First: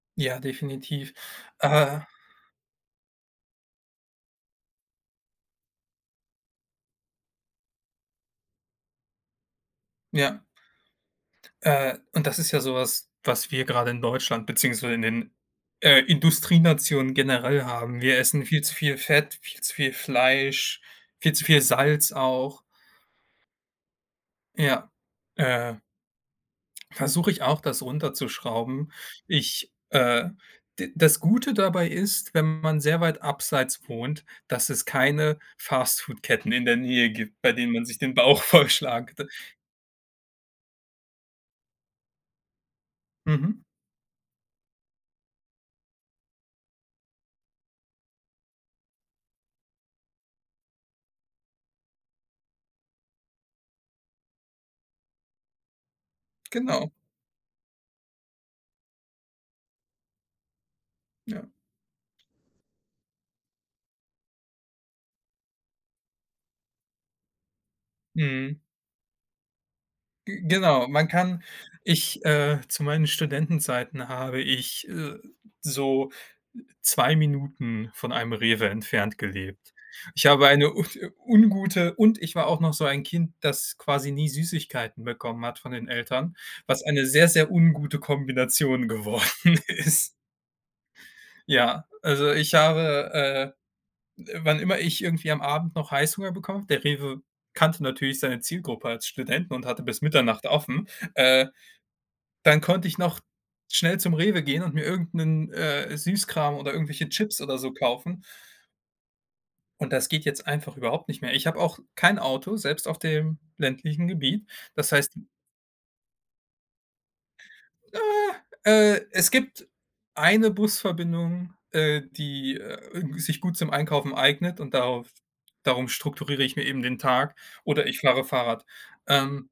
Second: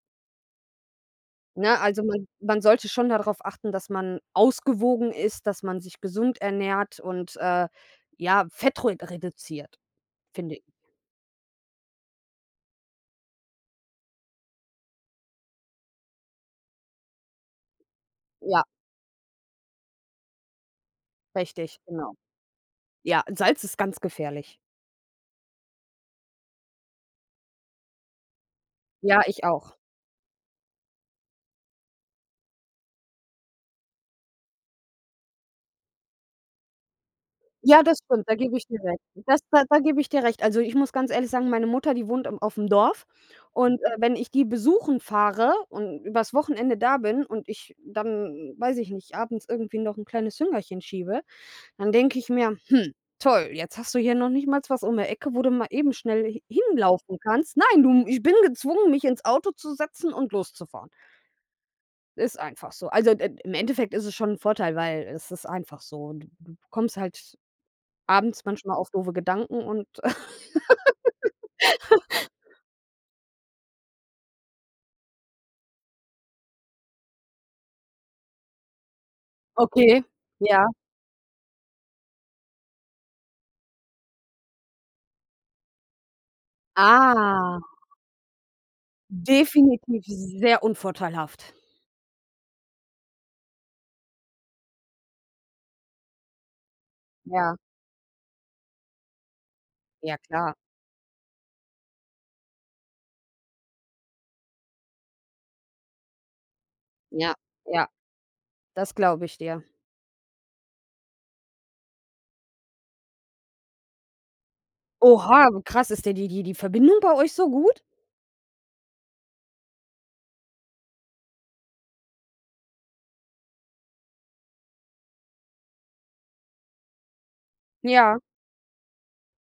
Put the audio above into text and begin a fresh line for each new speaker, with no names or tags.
Ja, definitiv.
Ne,
Äh
also, man man sollte schon da drauf achten, dass man ausgewogen isst, dass man sich gesund ernährt und, äh, ja, Fett ru reduziert,
Ja.
finde ich.
Äh, und das ist ja so was, was wir grade in Deutschland beziehungsweise in den, äh, Industrienationen generell haben. Wir essen viel
Ja.
zu viel Fett, viel zu viel Fleisch, viel zu viel
Richtig,
Salz
genau.
auch.
Ja, Salz ist ganz gefährlich.
Ja, äh Versuche ich auch, das runterzuschrauben.
Ja, ich
Ich,
auch.
äh d das Gute dabei ist, wenn man sehr weit abseits wohnt, dass es keine Fast Food Ketten in der Nähe gibt, bei denen
Ja,
man sich
das
den
stimmt. Da
Bauch
gebe ich dir recht.
vollschlag d
Das da da gebe ich dir recht. Also, ich muss ganz ehrlich sagen, meine Mutter, die wohnt im auf 'm Dorf,
Mhm.
und, äh, wenn ich die besuchen fahre und übers Wochenende da bin und ich dann, weiß ich nicht, abends irgendwie noch 'n kleines Hüngerchen schiebe, dann denke ich mir: „Hm, toll, jetzt hast du hier noch nicht mal was um die Ecke, wo du mal eben schnell h
Genau.
hinlaufen kannst.“ Nein, du, ich bin gezwungen, mich ins Auto zu setzen und loszufahren.
Ja.
Ist einfach so. Also, d äh, im Endeffekt ist es schon 'n Vorteil, weil es ist einfach so. Du Du kommst halt abends
Mhm.
manchmal auf doofe Gedanken und
G Genau, man kann ich, äh, zu meinen Studentenzeiten habe ich, äh, so 2 Minuten von einem Rewe entfernt gelebt.
Okay,
Ich habe
ja.
eine un ungute und ich war auch noch so ein Kind, das quasi nie Süßigkeiten bekommen hat von den Eltern, was eine sehr, sehr
Ah!
ungute Kombination geworden
Definitiv
ist.
sehr unvorteilhaft.
Ja, also, ich habe, äh äh, wann immer ich irgendwie am Abend noch Heißhunger bekommen habe, der Rewe
Ja.
kannte natürlich seine Zielgruppe als Studenten und hatte bis
Ja,
Mitternacht
klar.
offen, äh, dann konnte ich noch schnell zum Rewe gehen und mir irgend 'nen, äh, Süßkram oder irgendwelche
Ja,
Chips oder so
ja.
kaufen.
Das glaube ich dir.
Und das geht jetzt einfach überhaupt nicht mehr. Ich habe auch kein Auto, selbst auf dem ländlichen Gebiet. Das heißt
Oha, krass, ist da die die die Verbindung bei euch so gut?
Äh, äh, es gibt eine Busverbindung, äh, die, äh, sich gut zum Einkaufen eignet und darauf darum strukturiere ich mir eben den Tag oder ich
Ja.
fahre Fahrrad, ähm